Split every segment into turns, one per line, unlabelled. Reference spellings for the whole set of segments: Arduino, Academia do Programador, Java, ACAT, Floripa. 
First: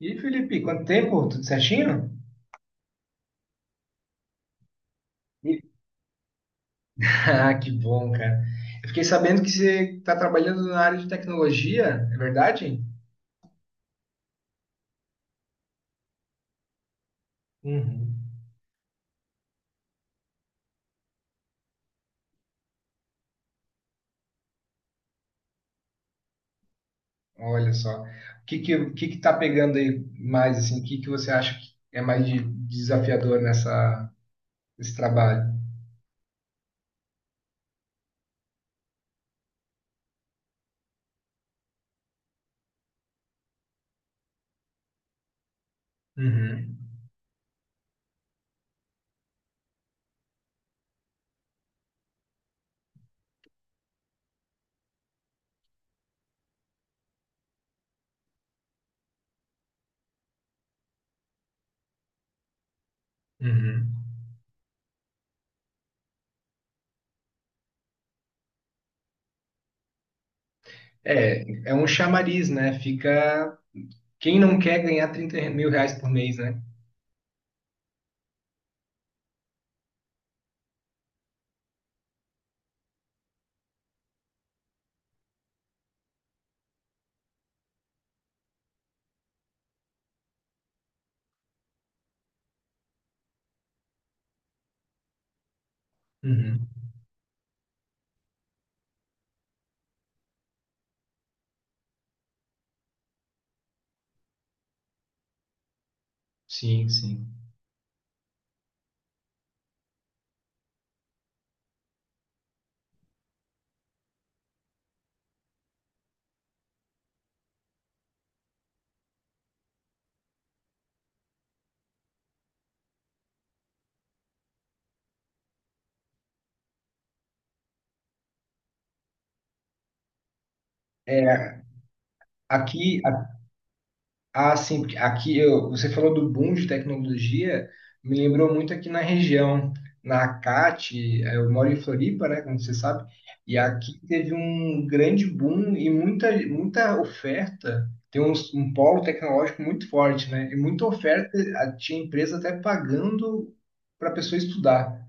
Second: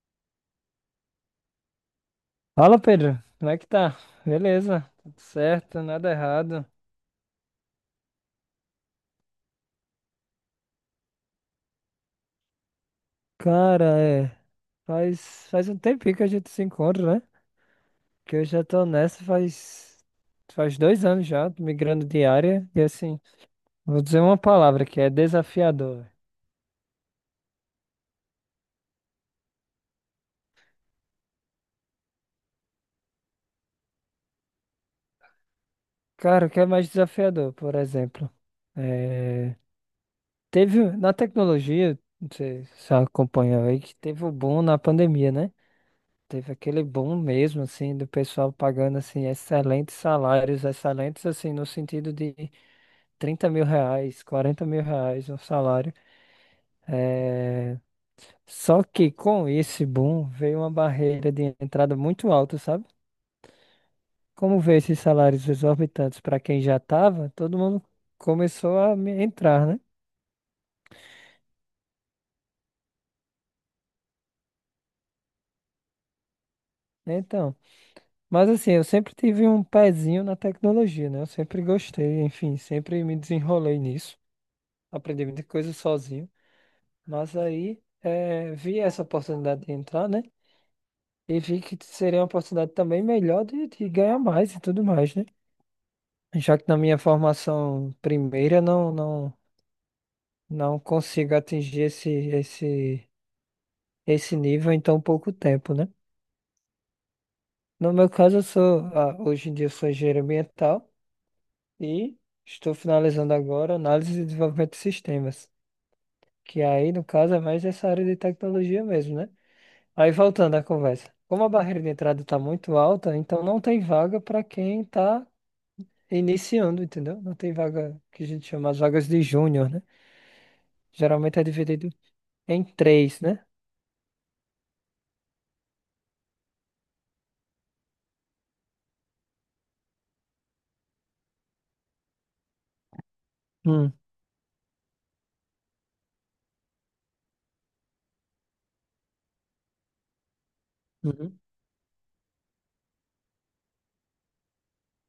E Felipe, quanto tempo? Tudo certinho?
Fala, Pedro. Como é que tá? Beleza, tudo
E-
certo, nada errado.
Ah, que bom, cara. Eu fiquei sabendo que você está trabalhando na área de tecnologia, é verdade?
Cara, é. Faz um tempinho que a gente se encontra, né?
Uhum.
Que eu já tô nessa faz dois anos já, tô migrando de área. E assim, vou dizer uma palavra que é desafiador.
Olha só. O que que tá pegando aí mais, assim? O que que você acha que é mais desafiador nesse trabalho?
Cara, o que é mais desafiador, por exemplo? É, teve na tecnologia, não sei se você acompanhou aí, que teve o boom na pandemia, né? Teve
Uhum.
aquele boom mesmo, assim, do pessoal pagando, assim, excelentes salários, excelentes, assim, no sentido de R$ 30.000, R$ 40.000 um salário. É... Só que com esse boom veio uma barreira de entrada muito alta, sabe?
Uhum.
Como veio esses salários exorbitantes para quem já estava, todo mundo começou a entrar, né?
É, é um chamariz, né? Fica. Quem não quer ganhar 30 mil reais por mês, né?
Então, mas assim, eu sempre tive um pezinho na tecnologia, né? Eu sempre gostei, enfim, sempre me desenrolei nisso. Aprendi muita coisa sozinho. Mas aí vi essa oportunidade de entrar, né? E vi que seria uma oportunidade também melhor de ganhar mais e tudo mais, né? Já que
Uhum.
na minha formação primeira não consigo atingir esse nível em tão pouco tempo, né?
Sim, sim.
No meu caso, eu sou hoje em dia eu sou engenheiro ambiental e estou finalizando agora análise e desenvolvimento de sistemas, que aí no caso é mais essa área de tecnologia mesmo, né? Aí voltando à conversa. Como a barreira de entrada está muito alta, então não tem vaga para quem está iniciando, entendeu? Não tem vaga que a gente chama as vagas de júnior, né? Geralmente é
É,
dividido em
aqui,
três, né?
ah, sim, porque você falou do boom de tecnologia, me lembrou muito aqui na região, na ACAT, eu moro em Floripa, né, como você sabe, e
Hum,
aqui teve um grande boom e muita oferta, tem um polo tecnológico muito forte, né, e muita oferta,
uhum.
tinha empresa até pagando para a pessoa estudar.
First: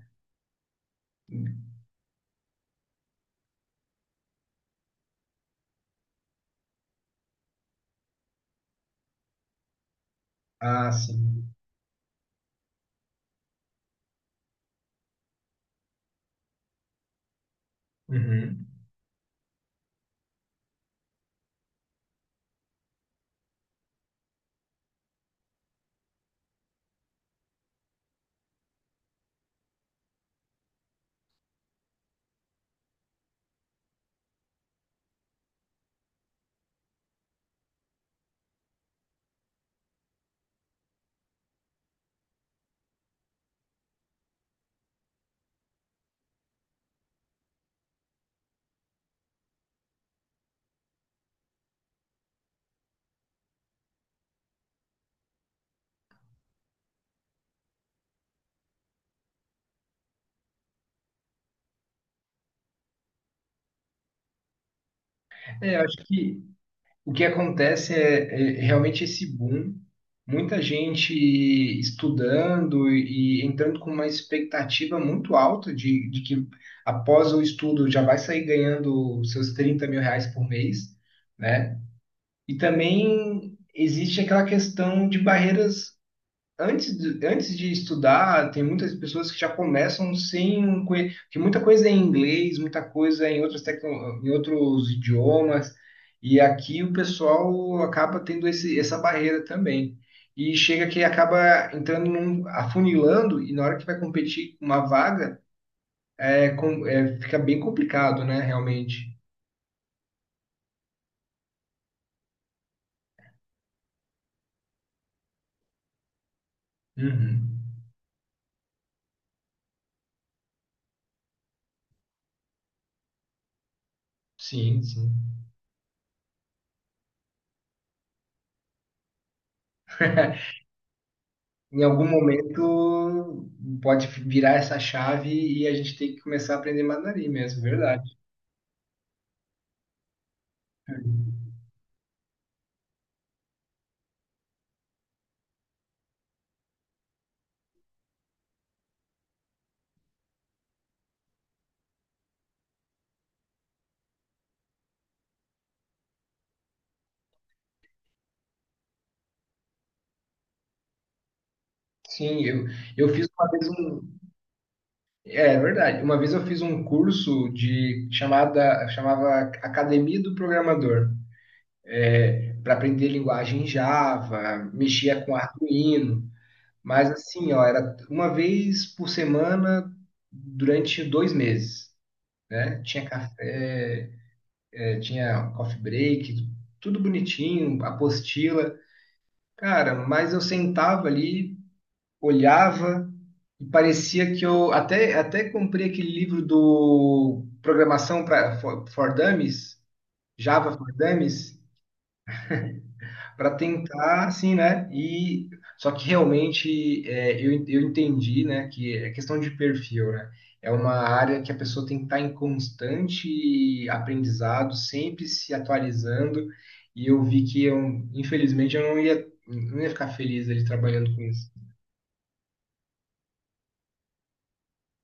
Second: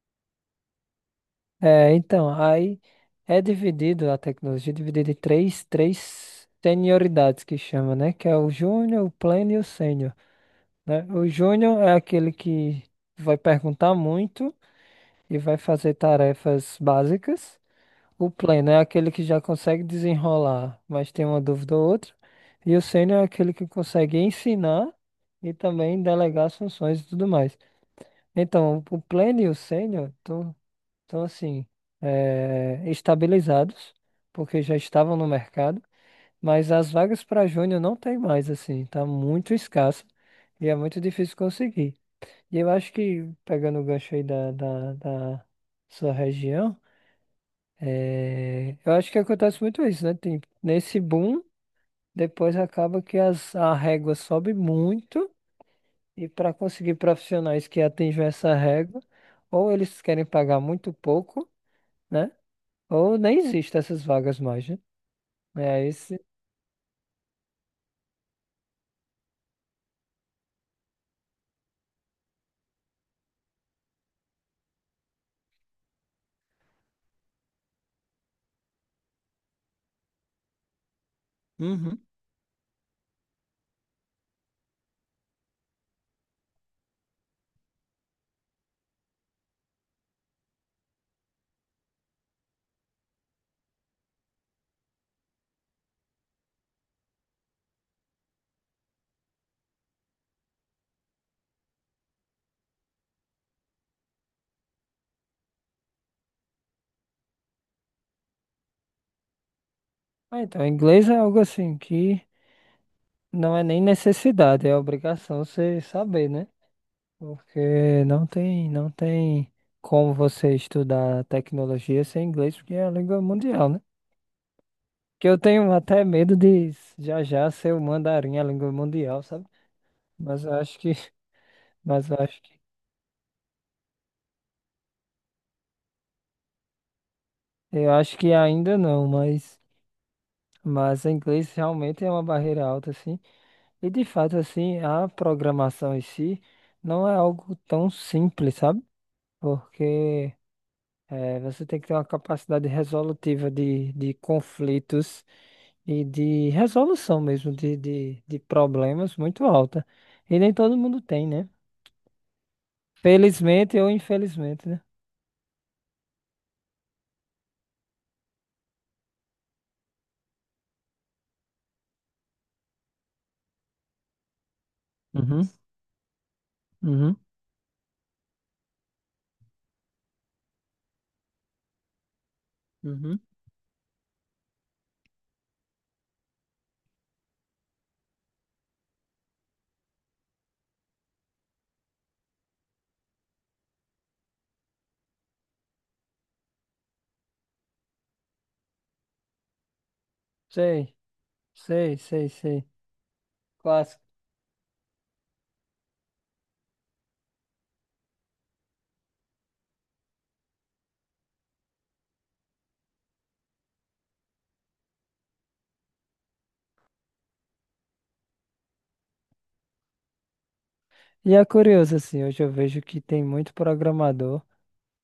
É, então, aí é dividido a tecnologia, é dividida em três, três senioridades que chama, né? Que é o júnior, o pleno e o sênior,
Ah,
né? O
sim.
júnior é aquele que vai perguntar muito e vai fazer tarefas básicas. O
Uhum.
pleno é aquele que já consegue desenrolar, mas tem uma dúvida ou outra. E o sênior é aquele que consegue ensinar e também delegar as funções e tudo mais. Então, o pleno e o sênior estão assim, estabilizados, porque já estavam no mercado, mas as vagas para júnior não tem mais, assim, tá muito escassa e é muito difícil conseguir. E eu acho que, pegando o gancho aí da sua região, é, eu acho que acontece muito isso, né? Tem, nesse boom, depois acaba que as, a régua sobe muito, e para conseguir profissionais que atinjam essa régua, ou eles querem pagar muito pouco, né? Ou nem existem essas vagas mais, né?
É, eu
É
acho
esse.
que o que acontece é, é realmente esse boom, muita gente estudando e entrando com uma expectativa muito alta de que após o estudo já vai sair ganhando seus 30 mil reais por mês, né?
Uhum.
E também existe aquela questão de barreiras. Antes de estudar, tem muitas pessoas que já começam sem um que muita coisa é em inglês, muita coisa é em outras em outros idiomas, e aqui o pessoal acaba tendo essa barreira também. E chega que acaba entrando num, afunilando, e na hora que vai competir com uma vaga, fica bem complicado, né, realmente.
Ah, então, inglês é algo assim que não é nem necessidade, é obrigação você saber, né?
Uhum.
Porque não tem, não tem como você estudar tecnologia sem inglês, porque é a língua mundial, né?
Sim, sim.
Que eu tenho até medo de já já ser o mandarim, a língua mundial, sabe? Mas eu acho que,
Em algum
mas eu acho que,
momento pode virar essa chave e a gente tem que começar a aprender mandarim mesmo,
eu
verdade.
acho que ainda não, mas o inglês realmente é uma barreira alta, assim. E de fato, assim, a programação em si não é algo tão simples, sabe? Porque você tem que ter uma capacidade resolutiva de conflitos e de resolução mesmo de problemas muito alta. E nem todo mundo tem, né?
Sim, eu, eu fiz uma vez
Felizmente ou
um,
infelizmente, né?
é é verdade, uma vez eu fiz um curso de chamava Academia do Programador, para aprender linguagem Java, mexia com
Uhum,
Arduino, mas
uhum,
assim, ó, era uma vez por semana durante 2 meses, né? Tinha
uhum.
café, tinha coffee break, tudo bonitinho, apostila. Cara, mas eu sentava ali, olhava e parecia que eu até comprei aquele livro do Programação for Dummies, Java for
Sei,
Dummies,
sei, sei, sei.
para
Clássico.
tentar, assim, né? E só que realmente é, eu entendi, né, que é questão de perfil, né? É uma área que a pessoa tem que estar em constante aprendizado, sempre se atualizando. E eu vi que eu, infelizmente, eu não ia, não ia ficar feliz ali trabalhando com
E é
isso.
curioso, assim, hoje eu vejo que tem muito programador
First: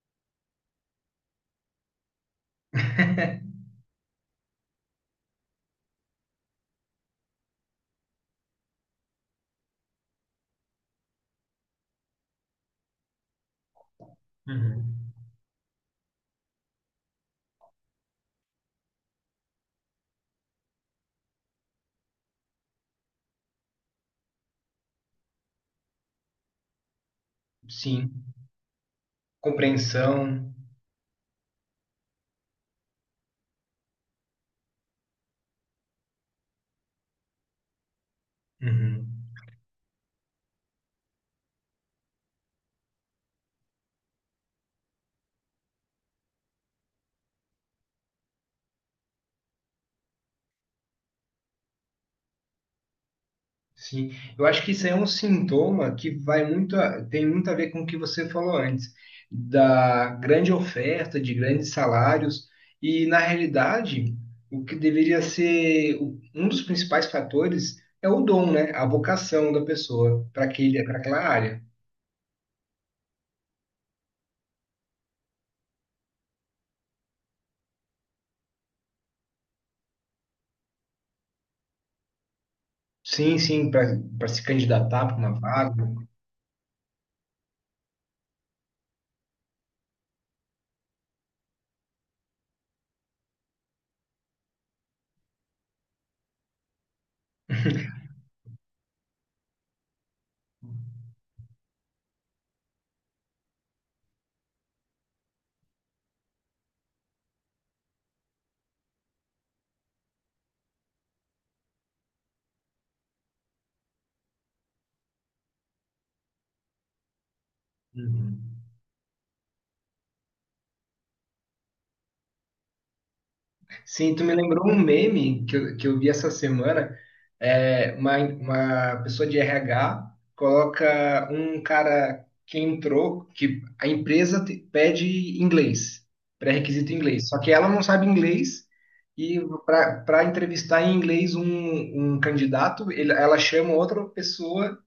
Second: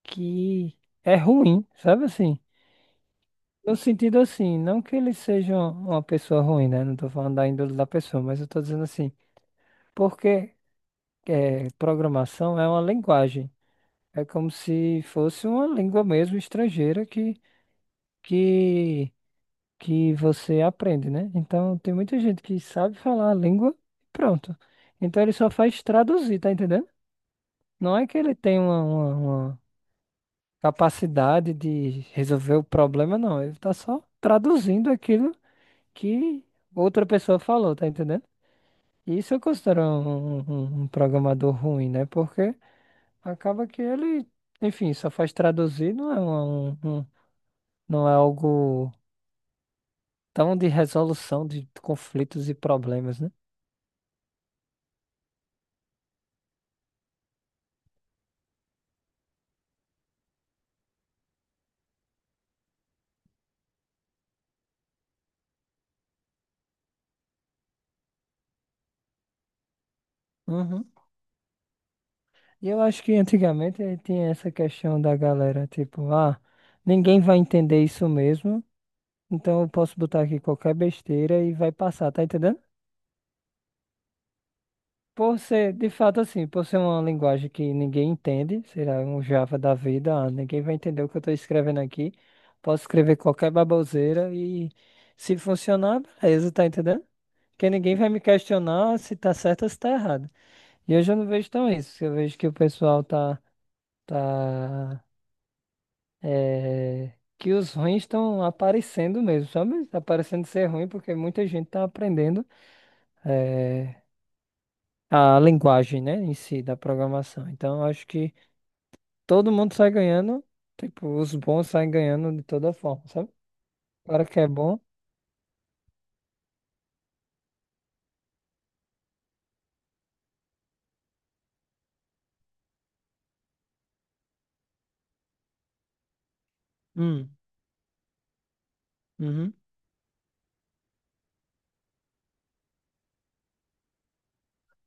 que é ruim, sabe assim? No sentido assim, não que ele seja uma pessoa ruim, né? Não tô falando da índole da pessoa, mas eu tô dizendo assim, porque é, programação é uma linguagem. É como se
Uhum.
fosse uma língua mesmo estrangeira que que você aprende, né? Então tem muita gente que sabe falar a língua e pronto. Então ele só faz traduzir, tá entendendo? Não é
Sim,
que ele tem uma, uma
compreensão.
capacidade de resolver o problema, não. Ele tá só traduzindo aquilo que outra pessoa falou, tá entendendo? E
Uhum.
isso eu considero um programador ruim, né? Porque acaba que ele, enfim, só faz traduzir, não é não é algo tão de resolução de conflitos e problemas, né?
Sim, eu acho que isso é um sintoma que vai tem muito a ver com o que você falou antes, da grande oferta, de grandes salários, e na realidade, o que deveria ser um dos principais fatores é o dom, né? A vocação da pessoa para
Uhum.
para aquela área.
E eu acho que antigamente tinha essa questão da galera, tipo, ah, ninguém vai entender isso mesmo, então eu posso botar aqui qualquer besteira e vai passar, tá entendendo?
Sim, sim, para se candidatar para
Por
uma
ser,
vaga.
de fato, assim, por ser uma linguagem que ninguém entende, será um Java da vida, ah, ninguém vai entender o que eu estou escrevendo aqui, posso escrever qualquer baboseira e se funcionar, beleza, tá entendendo? Porque ninguém vai me questionar se tá certo ou se tá errado. E hoje eu não vejo tão isso, eu vejo que o pessoal tá. Tá é, que os ruins estão aparecendo mesmo, sabe? Tá parecendo ser ruim porque muita gente está aprendendo é, a linguagem, né, em si da programação. Então, eu acho que todo mundo sai ganhando, tipo, os bons saem ganhando de toda forma, sabe?
Sim, tu
O
me
que é
lembrou um
bom.
meme que que eu vi essa semana. É, uma pessoa de RH coloca um cara que entrou, que a empresa pede inglês, pré-requisito inglês.
Hum,
Só que ela não sabe inglês e
uhum,
para entrevistar em inglês um candidato, ela chama outra pessoa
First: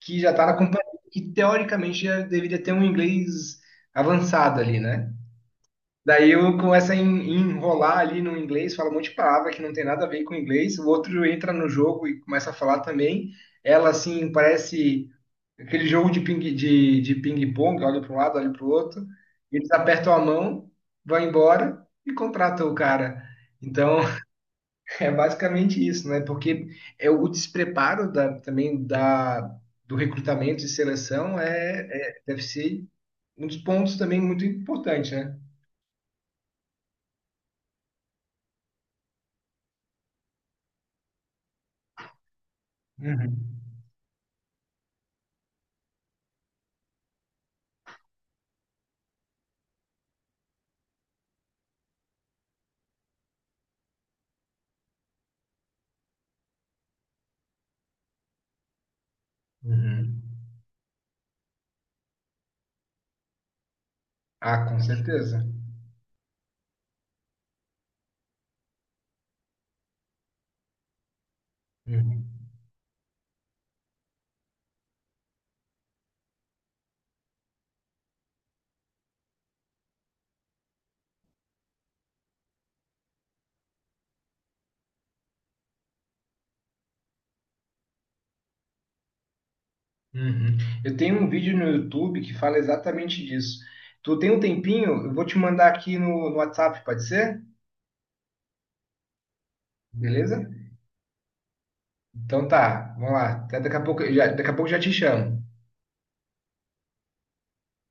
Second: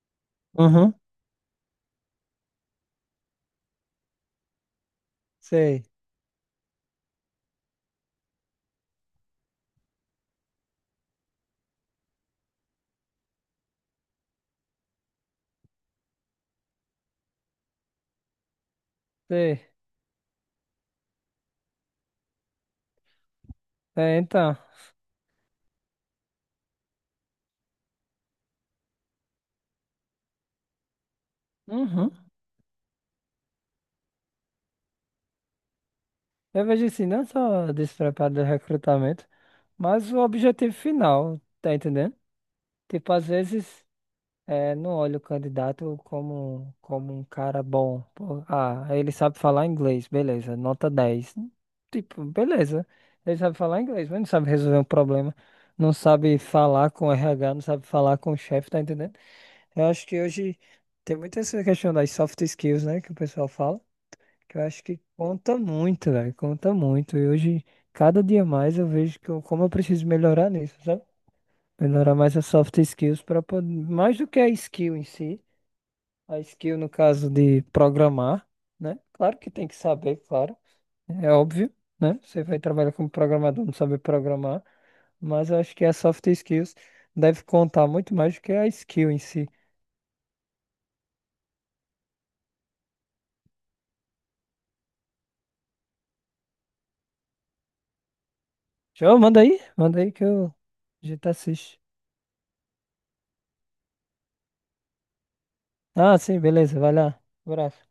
que já está na companhia
uhum,
e teoricamente já deveria ter um inglês avançado ali, né?
sei,
Daí eu começo a enrolar ali no inglês, fala um monte de palavra que não tem nada a ver com inglês. O outro entra no jogo e começa a falar também. Ela, assim, parece aquele jogo de de ping-pong, olha para um lado, olha para o outro.
sei.
Eles apertam a mão, vão embora e contratam o cara. Então,
É, então,
é basicamente isso, né? Porque é o despreparo também do recrutamento e seleção
uhum.
deve ser um dos pontos também muito importante, né?
Eu vejo assim, não só despreparo do recrutamento, mas o objetivo final, tá entendendo? Tipo, às
Uhum.
vezes. É, não olho o candidato como um cara bom. Pô, ah, ele sabe falar inglês, beleza, nota 10. Tipo, beleza, ele sabe falar inglês, mas não sabe resolver um problema, não sabe falar com o RH, não sabe falar com o chefe, tá entendendo? Eu acho que
Uhum.
hoje tem muito essa questão das soft skills, né, que o pessoal fala, que eu
Ah, com
acho que
certeza.
conta muito, velho, conta muito. E hoje, cada dia mais, eu vejo que eu, como eu preciso melhorar nisso, sabe? Melhorar
Uhum.
mais as soft skills para poder, mais do que a skill em si. A skill, no caso de programar, né? Claro que tem que saber, claro. É óbvio, né? Você vai trabalhar como programador, não saber programar. Mas eu acho que a soft skills deve contar muito mais do que a skill em si.
Uhum. Eu tenho um vídeo no YouTube que fala exatamente disso. Tu tem um tempinho? Eu vou te mandar aqui no WhatsApp, pode ser?
João, manda aí que
Beleza?
eu... a gente assiste.
Então tá, vamos lá. Até daqui a pouco já te chamo.
Ah, sim, beleza, vai lá. Abraço.